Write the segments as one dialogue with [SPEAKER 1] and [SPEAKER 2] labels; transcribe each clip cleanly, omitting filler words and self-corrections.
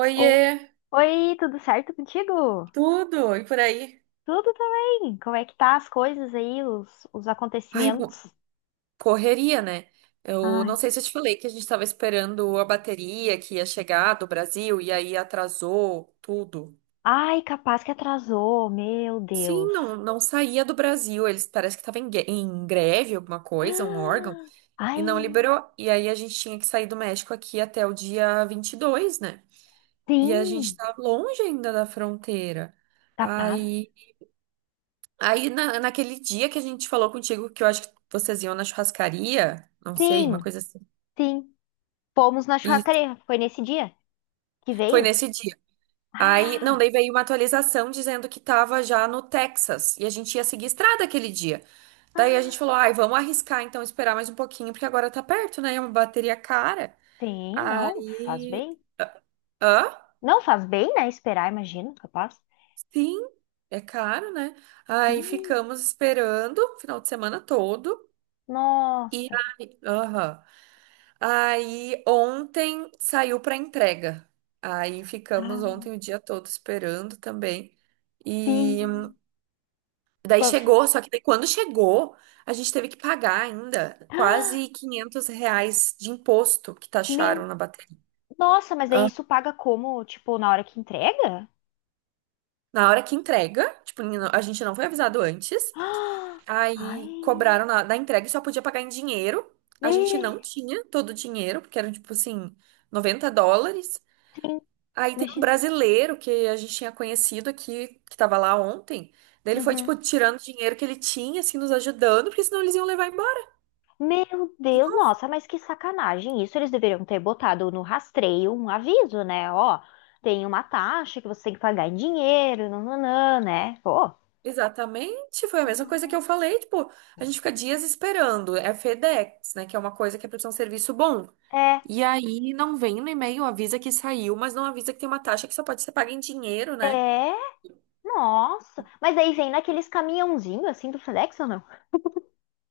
[SPEAKER 1] Oiê,
[SPEAKER 2] Oh. Oi, tudo certo contigo?
[SPEAKER 1] tudo e por aí?
[SPEAKER 2] Tudo também. Como é que tá as coisas aí, os
[SPEAKER 1] Ai,
[SPEAKER 2] acontecimentos?
[SPEAKER 1] correria, né? Eu não
[SPEAKER 2] Ai,
[SPEAKER 1] sei se eu te falei que a gente tava esperando a bateria que ia chegar do Brasil e aí atrasou tudo.
[SPEAKER 2] ai, capaz que atrasou, meu
[SPEAKER 1] Sim,
[SPEAKER 2] Deus.
[SPEAKER 1] não, não saía do Brasil. Eles parece que estavam em greve, alguma coisa, um órgão,
[SPEAKER 2] Ah,
[SPEAKER 1] e não
[SPEAKER 2] ai,
[SPEAKER 1] liberou. E aí a gente tinha que sair do México aqui até o dia 22, né? E a gente
[SPEAKER 2] sim,
[SPEAKER 1] tá longe ainda da fronteira.
[SPEAKER 2] capaz.
[SPEAKER 1] Aí Aí, naquele dia que a gente falou contigo, que eu acho que vocês iam na churrascaria, não sei,
[SPEAKER 2] Sim,
[SPEAKER 1] uma coisa assim.
[SPEAKER 2] sim. Fomos na
[SPEAKER 1] E
[SPEAKER 2] churrascaria, foi nesse dia que
[SPEAKER 1] foi
[SPEAKER 2] veio?
[SPEAKER 1] nesse dia. Aí, não,
[SPEAKER 2] Ah,
[SPEAKER 1] daí veio uma atualização dizendo que tava já no Texas e a gente ia seguir estrada aquele dia. Daí a gente
[SPEAKER 2] ah,
[SPEAKER 1] falou, ai, vamos arriscar então, esperar mais um pouquinho, porque agora tá perto, né? É uma bateria cara.
[SPEAKER 2] sim, não, faz
[SPEAKER 1] Aí.
[SPEAKER 2] bem.
[SPEAKER 1] Hã?
[SPEAKER 2] Não faz bem, né? Esperar, imagino, capaz.
[SPEAKER 1] Sim, é caro, né? Aí
[SPEAKER 2] Sim,
[SPEAKER 1] ficamos esperando o final de semana todo. E
[SPEAKER 2] nossa.
[SPEAKER 1] aí, aham. Aí ontem saiu para entrega. Aí ficamos
[SPEAKER 2] Ah,
[SPEAKER 1] ontem o dia todo esperando também. E
[SPEAKER 2] sim.
[SPEAKER 1] daí
[SPEAKER 2] Por-
[SPEAKER 1] chegou, só que daí quando chegou, a gente teve que pagar ainda quase R$ 500 de imposto que taxaram
[SPEAKER 2] Meu,
[SPEAKER 1] na bateria.
[SPEAKER 2] nossa, mas aí
[SPEAKER 1] Ah,
[SPEAKER 2] isso paga como? Tipo, na hora que entrega?
[SPEAKER 1] na hora que entrega, tipo, a gente não foi avisado antes.
[SPEAKER 2] Ah,
[SPEAKER 1] Aí cobraram
[SPEAKER 2] Ai,
[SPEAKER 1] da entrega e só podia pagar em dinheiro. A gente
[SPEAKER 2] me...
[SPEAKER 1] não tinha todo o dinheiro, porque eram tipo assim, US$ 90.
[SPEAKER 2] sim,
[SPEAKER 1] Aí tem um
[SPEAKER 2] imagina.
[SPEAKER 1] brasileiro que a gente tinha conhecido aqui, que tava lá ontem. Daí ele foi,
[SPEAKER 2] Uhum.
[SPEAKER 1] tipo, tirando o dinheiro que ele tinha, assim, nos ajudando, porque senão eles iam levar embora.
[SPEAKER 2] Meu Deus, nossa, mas que sacanagem. Isso eles deveriam ter botado no rastreio um aviso, né? Ó, tem uma taxa que você tem que pagar em dinheiro, nananã, né? Pô.
[SPEAKER 1] Exatamente, foi a mesma coisa que eu
[SPEAKER 2] Não.
[SPEAKER 1] falei, tipo, a gente fica dias esperando. É FedEx, né? Que é uma coisa que é pra ser um serviço bom.
[SPEAKER 2] É,
[SPEAKER 1] E aí não vem no e-mail, avisa que saiu, mas não avisa que tem uma taxa que só pode ser paga em dinheiro, né?
[SPEAKER 2] é, nossa. Mas aí vem naqueles caminhãozinhos, assim, do FedEx ou não?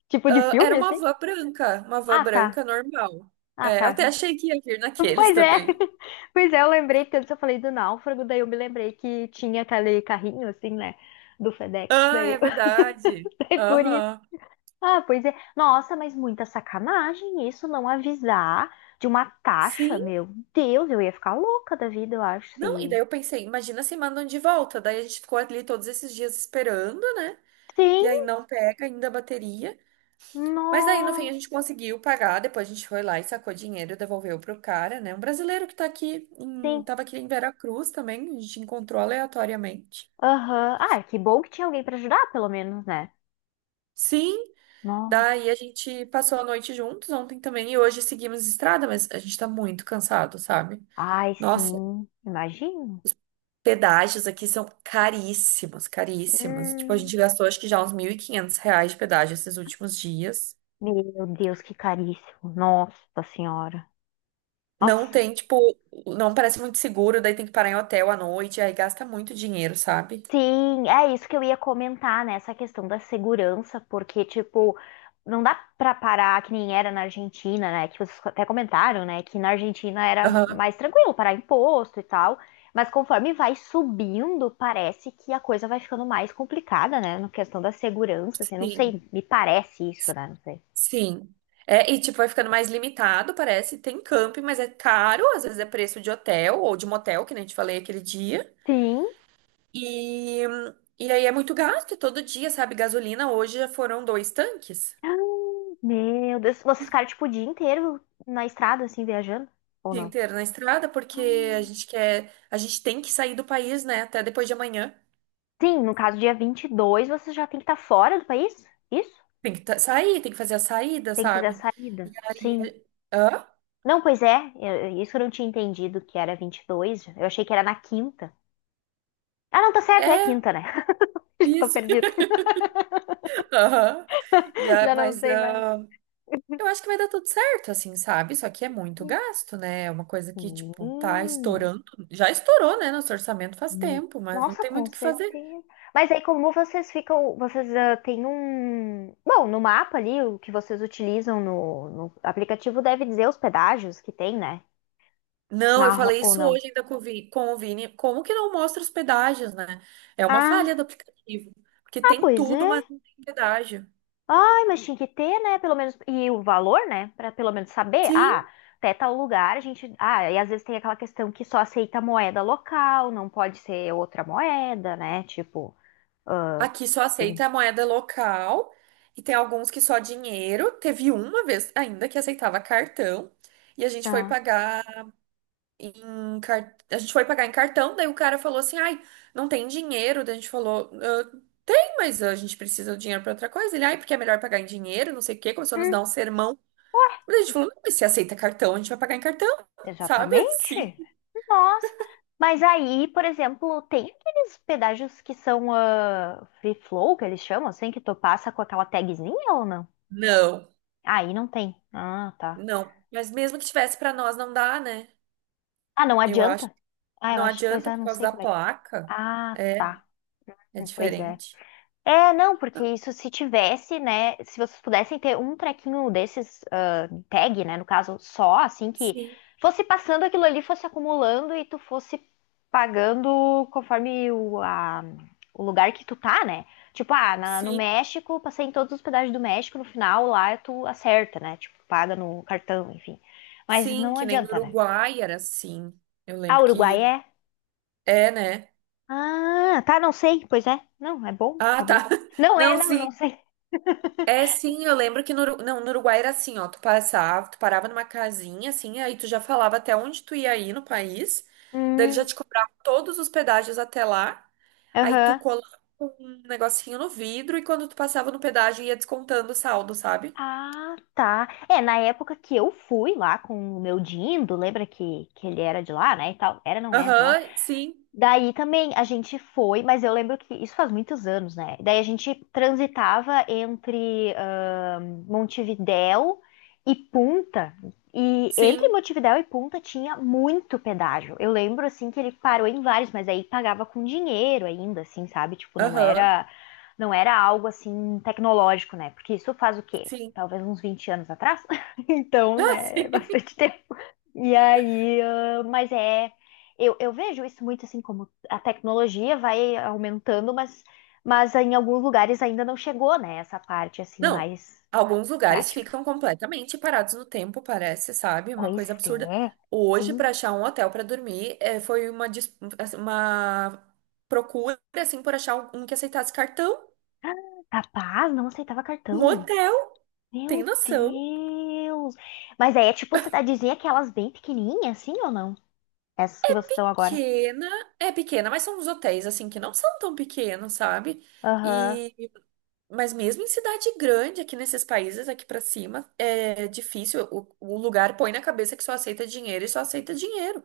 [SPEAKER 2] Tipo de
[SPEAKER 1] Ah, era
[SPEAKER 2] filme, assim?
[SPEAKER 1] uma van
[SPEAKER 2] Ah, tá.
[SPEAKER 1] branca normal.
[SPEAKER 2] Ah,
[SPEAKER 1] É, eu
[SPEAKER 2] tá.
[SPEAKER 1] até achei que ia vir naqueles
[SPEAKER 2] Pois é,
[SPEAKER 1] também.
[SPEAKER 2] pois é, eu lembrei, porque antes eu falei do náufrago, daí eu me lembrei que tinha aquele carrinho, assim, né, do FedEx,
[SPEAKER 1] Ah,
[SPEAKER 2] daí eu...
[SPEAKER 1] é verdade.
[SPEAKER 2] Daí por isso.
[SPEAKER 1] Aham.
[SPEAKER 2] Ah, pois é. Nossa, mas muita sacanagem isso, não avisar de uma taxa,
[SPEAKER 1] Sim.
[SPEAKER 2] meu Deus, eu ia ficar louca da vida, eu acho,
[SPEAKER 1] Não, e
[SPEAKER 2] se...
[SPEAKER 1] daí eu pensei, imagina se mandam de volta. Daí a gente ficou ali todos esses dias esperando, né?
[SPEAKER 2] Sim,
[SPEAKER 1] E aí não pega ainda a bateria. Mas daí no fim a
[SPEAKER 2] nossa,
[SPEAKER 1] gente conseguiu pagar. Depois a gente foi lá e sacou dinheiro, devolveu pro cara, né? Um brasileiro que tá aqui, em,
[SPEAKER 2] sim,
[SPEAKER 1] tava aqui em Veracruz também, a gente encontrou aleatoriamente.
[SPEAKER 2] aham. Ah, que bom que tinha alguém pra ajudar, pelo menos, né?
[SPEAKER 1] Sim,
[SPEAKER 2] Nossa,
[SPEAKER 1] daí a gente passou a noite juntos ontem também e hoje seguimos estrada, mas a gente tá muito cansado, sabe?
[SPEAKER 2] ai,
[SPEAKER 1] Nossa.
[SPEAKER 2] sim, imagino.
[SPEAKER 1] Pedágios aqui são caríssimos, caríssimos. Tipo, a
[SPEAKER 2] Hum,
[SPEAKER 1] gente gastou acho que já uns R$ 1.500 de pedágio esses últimos dias.
[SPEAKER 2] meu Deus, que caríssimo, nossa senhora.
[SPEAKER 1] Não
[SPEAKER 2] Nossa,
[SPEAKER 1] tem, tipo, não parece muito seguro, daí tem que parar em hotel à noite, aí gasta muito dinheiro, sabe?
[SPEAKER 2] sim, é isso que eu ia comentar, né? Essa questão da segurança, porque, tipo, não dá pra parar que nem era na Argentina, né? Que vocês até comentaram, né? Que na Argentina era
[SPEAKER 1] Aham,
[SPEAKER 2] mais tranquilo parar imposto e tal. Mas conforme vai subindo, parece que a coisa vai ficando mais complicada, né? Na questão da segurança, assim, não sei,
[SPEAKER 1] sim,
[SPEAKER 2] me parece isso, né? Não sei.
[SPEAKER 1] sim. É, e tipo, vai ficando mais limitado, parece. Tem camping, mas é caro, às vezes é preço de hotel ou de motel, que nem eu te falei aquele dia.
[SPEAKER 2] Sim.
[SPEAKER 1] E, e aí é muito gasto, é todo dia, sabe? Gasolina hoje já foram dois tanques.
[SPEAKER 2] Meu Deus, vocês ficaram, tipo, o dia inteiro na estrada, assim, viajando? Ou
[SPEAKER 1] Dia inteiro na estrada, porque a
[SPEAKER 2] não?
[SPEAKER 1] gente quer, a gente tem que sair do país, né? Até depois de amanhã.
[SPEAKER 2] Sim, no caso, dia 22 você já tem que estar fora do país? Isso?
[SPEAKER 1] Tem que sair, tem que fazer a saída,
[SPEAKER 2] Tem que fazer a
[SPEAKER 1] sabe? E
[SPEAKER 2] saída. Sim.
[SPEAKER 1] aí, hã?
[SPEAKER 2] Não, pois é. Isso eu não tinha entendido que era 22. Eu achei que era na quinta. Ah, não, tá certo. É
[SPEAKER 1] É,
[SPEAKER 2] quinta, né? Já tô
[SPEAKER 1] isso.
[SPEAKER 2] perdida.
[SPEAKER 1] Aham. E a-
[SPEAKER 2] Já não
[SPEAKER 1] mas
[SPEAKER 2] sei mais.
[SPEAKER 1] ah, eu acho que vai dar tudo certo, assim, sabe? Só que é muito gasto, né? É uma coisa que, tipo, tá
[SPEAKER 2] Hum,
[SPEAKER 1] estourando. Já estourou, né? Nosso orçamento faz
[SPEAKER 2] hum.
[SPEAKER 1] tempo, mas não
[SPEAKER 2] Nossa,
[SPEAKER 1] tem
[SPEAKER 2] com
[SPEAKER 1] muito o que fazer.
[SPEAKER 2] certeza. Mas aí, como vocês ficam? Vocês ah, têm um. Bom, no mapa ali, o que vocês utilizam no aplicativo deve dizer os pedágios que tem, né?
[SPEAKER 1] Não, eu falei
[SPEAKER 2] Ou
[SPEAKER 1] isso
[SPEAKER 2] não?
[SPEAKER 1] hoje ainda com o Vini. Como que não mostra os pedágios, né? É uma falha
[SPEAKER 2] Ah,
[SPEAKER 1] do aplicativo. Porque
[SPEAKER 2] ah,
[SPEAKER 1] tem
[SPEAKER 2] pois
[SPEAKER 1] tudo,
[SPEAKER 2] é.
[SPEAKER 1] mas não tem pedágio.
[SPEAKER 2] Ai, mas tinha que ter, né? Pelo menos. E o valor, né? Pra pelo menos saber. Ah,
[SPEAKER 1] Sim.
[SPEAKER 2] até tal lugar a gente. Ah, e às vezes tem aquela questão que só aceita moeda local, não pode ser outra moeda, né? Tipo. Ah,
[SPEAKER 1] Aqui só
[SPEAKER 2] tem-
[SPEAKER 1] aceita a moeda local e tem alguns que só dinheiro. Teve uma vez ainda que aceitava cartão e a gente foi
[SPEAKER 2] ah,
[SPEAKER 1] pagar em cartão, daí o cara falou assim: "Ai, não tem dinheiro". Daí a gente falou: "Ah, "Tem, mas a gente precisa do dinheiro para outra coisa". Ele: "Ai, porque é melhor pagar em dinheiro, não sei o quê". Começou a nos
[SPEAKER 2] hum,
[SPEAKER 1] dar um sermão.
[SPEAKER 2] ué,
[SPEAKER 1] Mas a gente falou, não, mas se aceita cartão, a gente vai pagar em cartão, sabe?
[SPEAKER 2] exatamente.
[SPEAKER 1] Assim.
[SPEAKER 2] Nossa. Mas aí, por exemplo, tem aqueles pedágios que são ah, free flow, que eles chamam, assim, que tu passa com aquela tagzinha ou não?
[SPEAKER 1] Não,
[SPEAKER 2] Aí não tem. Ah, tá.
[SPEAKER 1] não. Mas mesmo que tivesse pra nós, não dá, né?
[SPEAKER 2] Ah, não
[SPEAKER 1] Eu acho.
[SPEAKER 2] adianta? Ah, eu
[SPEAKER 1] Não
[SPEAKER 2] acho, pois
[SPEAKER 1] adianta
[SPEAKER 2] é,
[SPEAKER 1] por
[SPEAKER 2] não
[SPEAKER 1] causa
[SPEAKER 2] sei
[SPEAKER 1] da
[SPEAKER 2] como é que foi.
[SPEAKER 1] placa.
[SPEAKER 2] Ah,
[SPEAKER 1] É,
[SPEAKER 2] tá.
[SPEAKER 1] é
[SPEAKER 2] Pois é.
[SPEAKER 1] diferente.
[SPEAKER 2] É, não, porque isso se tivesse, né? Se vocês pudessem ter um trequinho desses, ah, tag, né? No caso, só, assim, que
[SPEAKER 1] Sim,
[SPEAKER 2] fosse passando aquilo ali, fosse acumulando e tu fosse pagando conforme o, a- o lugar que tu tá, né? Tipo, ah, no
[SPEAKER 1] sim,
[SPEAKER 2] México, passei em todos os pedágios do México, no final lá tu acerta, né? Tipo, paga no cartão, enfim. Mas
[SPEAKER 1] sim,
[SPEAKER 2] não
[SPEAKER 1] que nem no
[SPEAKER 2] adianta, né?
[SPEAKER 1] Uruguai era assim. Eu
[SPEAKER 2] Ah,
[SPEAKER 1] lembro
[SPEAKER 2] Uruguai
[SPEAKER 1] que
[SPEAKER 2] é?
[SPEAKER 1] é, né?
[SPEAKER 2] Ah, tá, não sei. Pois é. Não, é bom
[SPEAKER 1] Ah,
[SPEAKER 2] saber.
[SPEAKER 1] tá.
[SPEAKER 2] Não é,
[SPEAKER 1] Não,
[SPEAKER 2] não, eu não
[SPEAKER 1] sim.
[SPEAKER 2] sei.
[SPEAKER 1] É, sim, eu lembro que no Uruguai era assim, ó, tu passava, tu parava numa casinha, assim, aí tu já falava até onde tu ia ir no país, daí ele já
[SPEAKER 2] Hum,
[SPEAKER 1] te cobrava todos os pedágios até lá, aí tu
[SPEAKER 2] aham.
[SPEAKER 1] colava um negocinho no vidro e quando tu passava no pedágio ia descontando o saldo, sabe?
[SPEAKER 2] Ah, tá. É, na época que eu fui lá com o meu Dindo, lembra que, ele era de lá, né, e tal? Era, não era de lá?
[SPEAKER 1] Aham, sim,
[SPEAKER 2] Daí também a gente foi, mas eu lembro que isso faz muitos anos, né? Daí a gente transitava entre Montevidéu e Punta. E entre
[SPEAKER 1] sim,
[SPEAKER 2] Montevidéu e Punta tinha muito pedágio. Eu lembro assim que ele parou em vários, mas aí pagava com dinheiro ainda, assim, sabe? Tipo, não
[SPEAKER 1] aham,
[SPEAKER 2] era não era algo assim tecnológico, né? Porque isso faz o quê?
[SPEAKER 1] sim.
[SPEAKER 2] Talvez uns 20 anos atrás. Então,
[SPEAKER 1] Ah,
[SPEAKER 2] né,
[SPEAKER 1] sim.
[SPEAKER 2] é bastante tempo. E aí, ah, mas é, eu vejo isso muito assim como a tecnologia vai aumentando, mas em alguns lugares ainda não chegou, né? Essa parte assim
[SPEAKER 1] Não,
[SPEAKER 2] mais
[SPEAKER 1] alguns lugares
[SPEAKER 2] prática.
[SPEAKER 1] ficam completamente parados no tempo, parece, sabe? Uma
[SPEAKER 2] Pois
[SPEAKER 1] coisa absurda.
[SPEAKER 2] é.
[SPEAKER 1] Hoje,
[SPEAKER 2] Hum,
[SPEAKER 1] para achar um hotel para dormir, foi uma procura, assim, por achar um que aceitasse cartão.
[SPEAKER 2] Capaz, não aceitava
[SPEAKER 1] Um
[SPEAKER 2] cartão.
[SPEAKER 1] hotel, tem
[SPEAKER 2] Meu
[SPEAKER 1] noção?
[SPEAKER 2] Deus! Mas aí é tipo cidadezinha aquelas bem pequenininhas, assim ou não? Essas que vocês estão agora.
[SPEAKER 1] Pequena, é pequena, mas são uns hotéis, assim, que não são tão pequenos, sabe?
[SPEAKER 2] Aham.
[SPEAKER 1] E, mas mesmo em cidade grande, aqui nesses países, aqui para cima, é difícil. O lugar põe na cabeça que só aceita dinheiro e só aceita dinheiro.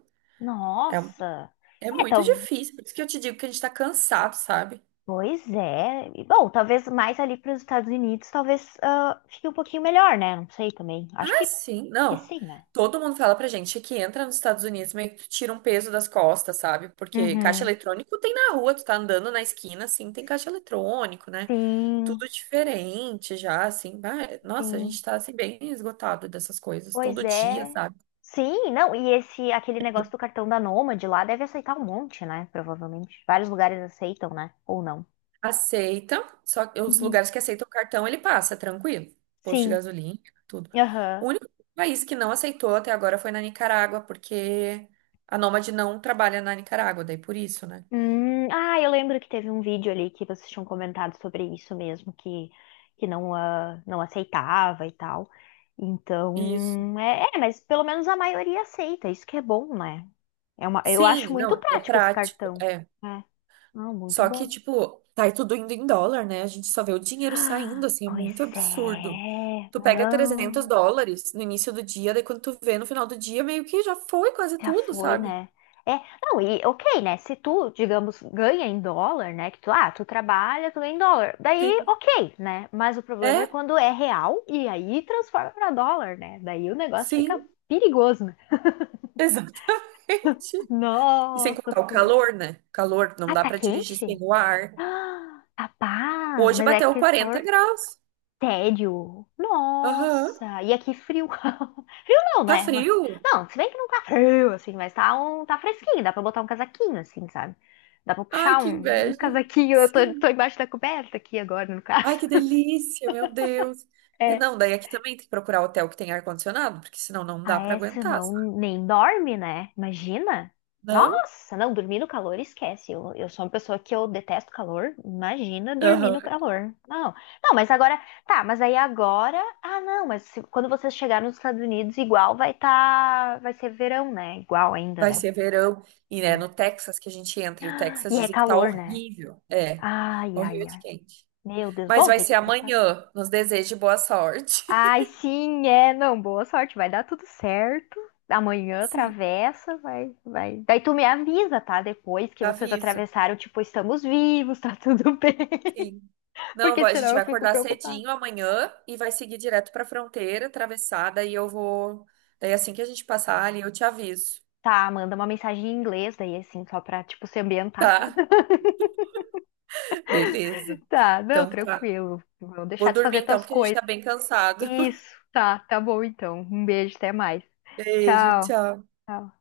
[SPEAKER 1] É um
[SPEAKER 2] Nossa!
[SPEAKER 1] É
[SPEAKER 2] É,
[SPEAKER 1] muito
[SPEAKER 2] tal,
[SPEAKER 1] difícil, por isso que eu te digo que a gente tá cansado, sabe?
[SPEAKER 2] pois é. E, bom, talvez mais ali para os Estados Unidos, talvez ah, fique um pouquinho melhor, né? Não sei também. Acho
[SPEAKER 1] Ah,
[SPEAKER 2] que,
[SPEAKER 1] sim,
[SPEAKER 2] que
[SPEAKER 1] não.
[SPEAKER 2] sim, né?
[SPEAKER 1] Todo mundo fala pra gente que entra nos Estados Unidos meio que tu tira um peso das costas, sabe? Porque caixa
[SPEAKER 2] Uhum.
[SPEAKER 1] eletrônico tem na rua, tu tá andando na esquina, assim, tem caixa eletrônico, né?
[SPEAKER 2] Sim,
[SPEAKER 1] Tudo diferente já, assim. Nossa, a gente
[SPEAKER 2] sim.
[SPEAKER 1] tá assim bem esgotado dessas coisas
[SPEAKER 2] Pois
[SPEAKER 1] todo dia,
[SPEAKER 2] é.
[SPEAKER 1] sabe?
[SPEAKER 2] Sim, não, e esse aquele negócio do cartão da Nômade lá deve aceitar um monte, né? Provavelmente. Vários lugares aceitam, né? Ou não.
[SPEAKER 1] Aceita, só que os
[SPEAKER 2] Uhum.
[SPEAKER 1] lugares que aceitam o cartão ele passa, tranquilo. Posto de
[SPEAKER 2] Sim.
[SPEAKER 1] gasolina, tudo.
[SPEAKER 2] Aham.
[SPEAKER 1] O único país que não aceitou até agora foi na Nicarágua, porque a Nômade não trabalha na Nicarágua, daí por isso, né?
[SPEAKER 2] Ah, eu lembro que teve um vídeo ali que vocês tinham comentado sobre isso mesmo, que não, ah, não aceitava e tal.
[SPEAKER 1] Isso.
[SPEAKER 2] Então, é, é, mas pelo menos a maioria aceita, isso que é bom, né? É uma, eu acho
[SPEAKER 1] Sim,
[SPEAKER 2] muito
[SPEAKER 1] não, é
[SPEAKER 2] prático esse
[SPEAKER 1] prático,
[SPEAKER 2] cartão.
[SPEAKER 1] é.
[SPEAKER 2] É, não, muito
[SPEAKER 1] Só que,
[SPEAKER 2] bom.
[SPEAKER 1] tipo, tá aí tudo indo em dólar, né? A gente só vê o dinheiro
[SPEAKER 2] Ah,
[SPEAKER 1] saindo, assim, é muito
[SPEAKER 2] pois
[SPEAKER 1] absurdo.
[SPEAKER 2] é,
[SPEAKER 1] Tu pega 300
[SPEAKER 2] não.
[SPEAKER 1] dólares no início do dia, daí quando tu vê no final do dia, meio que já foi quase
[SPEAKER 2] Já
[SPEAKER 1] tudo,
[SPEAKER 2] foi,
[SPEAKER 1] sabe?
[SPEAKER 2] né? É, não, e ok, né? Se tu, digamos, ganha em dólar, né? Que tu, ah, tu trabalha, tu ganha em dólar. Daí,
[SPEAKER 1] Sim.
[SPEAKER 2] ok, né? Mas o problema é
[SPEAKER 1] É,
[SPEAKER 2] quando é real e aí transforma pra dólar, né? Daí o negócio fica
[SPEAKER 1] sim,
[SPEAKER 2] perigoso, né?
[SPEAKER 1] exato. E sem
[SPEAKER 2] Nossa
[SPEAKER 1] contar o
[SPEAKER 2] Senhora.
[SPEAKER 1] calor, né? Calor, não
[SPEAKER 2] Ah,
[SPEAKER 1] dá
[SPEAKER 2] tá
[SPEAKER 1] pra dirigir sem
[SPEAKER 2] quente?
[SPEAKER 1] o ar.
[SPEAKER 2] Ah, rapaz,
[SPEAKER 1] Hoje
[SPEAKER 2] mas é
[SPEAKER 1] bateu
[SPEAKER 2] aquele
[SPEAKER 1] 40
[SPEAKER 2] calor.
[SPEAKER 1] graus.
[SPEAKER 2] Tédio.
[SPEAKER 1] Aham.
[SPEAKER 2] Nossa, e aqui frio. Frio não,
[SPEAKER 1] Tá
[SPEAKER 2] né? Mas-
[SPEAKER 1] frio?
[SPEAKER 2] Não, se bem que não tá frio, assim, mas tá, um, tá fresquinho, dá pra botar um casaquinho, assim, sabe? Dá pra
[SPEAKER 1] Ai,
[SPEAKER 2] puxar
[SPEAKER 1] que
[SPEAKER 2] um,
[SPEAKER 1] inveja.
[SPEAKER 2] casaquinho, eu tô
[SPEAKER 1] Sim.
[SPEAKER 2] embaixo da coberta aqui agora, no
[SPEAKER 1] Ai,
[SPEAKER 2] caso.
[SPEAKER 1] que delícia, meu Deus. É,
[SPEAKER 2] É.
[SPEAKER 1] não, daí aqui também tem que procurar hotel que tem ar-condicionado, porque senão não
[SPEAKER 2] Ah,
[SPEAKER 1] dá pra
[SPEAKER 2] essa
[SPEAKER 1] aguentar, sabe?
[SPEAKER 2] não nem dorme, né? Imagina!
[SPEAKER 1] Não?
[SPEAKER 2] Nossa, não, dormir no calor, esquece. eu sou uma pessoa que eu detesto calor. Imagina dormir no
[SPEAKER 1] Aham.
[SPEAKER 2] calor. Não, não, mas agora, tá, mas aí agora, ah, não, mas quando vocês chegarem nos Estados Unidos, igual vai tá, vai ser verão, né? Igual ainda,
[SPEAKER 1] Vai
[SPEAKER 2] né?
[SPEAKER 1] ser verão. E é
[SPEAKER 2] Sim.
[SPEAKER 1] no Texas que a gente entra, e o Texas
[SPEAKER 2] E é
[SPEAKER 1] dizem que tá
[SPEAKER 2] calor, né?
[SPEAKER 1] horrível. É,
[SPEAKER 2] Ai,
[SPEAKER 1] horrível
[SPEAKER 2] ai,
[SPEAKER 1] de
[SPEAKER 2] ai.
[SPEAKER 1] quente.
[SPEAKER 2] Meu Deus,
[SPEAKER 1] Mas
[SPEAKER 2] bom,
[SPEAKER 1] vai
[SPEAKER 2] tem
[SPEAKER 1] ser
[SPEAKER 2] que preparar.
[SPEAKER 1] amanhã. Nos desejo boa sorte.
[SPEAKER 2] Ai, sim, é. Não, boa sorte. Vai dar tudo certo. Amanhã
[SPEAKER 1] Sim,
[SPEAKER 2] atravessa, vai, vai. Daí tu me avisa, tá? Depois que vocês
[SPEAKER 1] aviso.
[SPEAKER 2] atravessaram, tipo, estamos vivos, tá tudo bem.
[SPEAKER 1] Sim. Não,
[SPEAKER 2] Porque
[SPEAKER 1] a
[SPEAKER 2] senão
[SPEAKER 1] gente
[SPEAKER 2] eu
[SPEAKER 1] vai
[SPEAKER 2] fico
[SPEAKER 1] acordar
[SPEAKER 2] preocupada.
[SPEAKER 1] cedinho amanhã e vai seguir direto pra fronteira, atravessada, e eu vou. Daí assim que a gente passar ali, eu te aviso.
[SPEAKER 2] Tá, manda uma mensagem em inglês daí, assim, só pra, tipo, se ambientar.
[SPEAKER 1] Tá? Beleza.
[SPEAKER 2] Tá, não,
[SPEAKER 1] Então tá.
[SPEAKER 2] tranquilo. Vou
[SPEAKER 1] Vou
[SPEAKER 2] deixar tu
[SPEAKER 1] dormir
[SPEAKER 2] fazer
[SPEAKER 1] então,
[SPEAKER 2] tuas
[SPEAKER 1] porque a gente tá
[SPEAKER 2] coisas.
[SPEAKER 1] bem cansado.
[SPEAKER 2] Isso, tá, tá bom então. Um beijo, até mais.
[SPEAKER 1] Beijo,
[SPEAKER 2] Tchau.
[SPEAKER 1] tchau.
[SPEAKER 2] Tchau.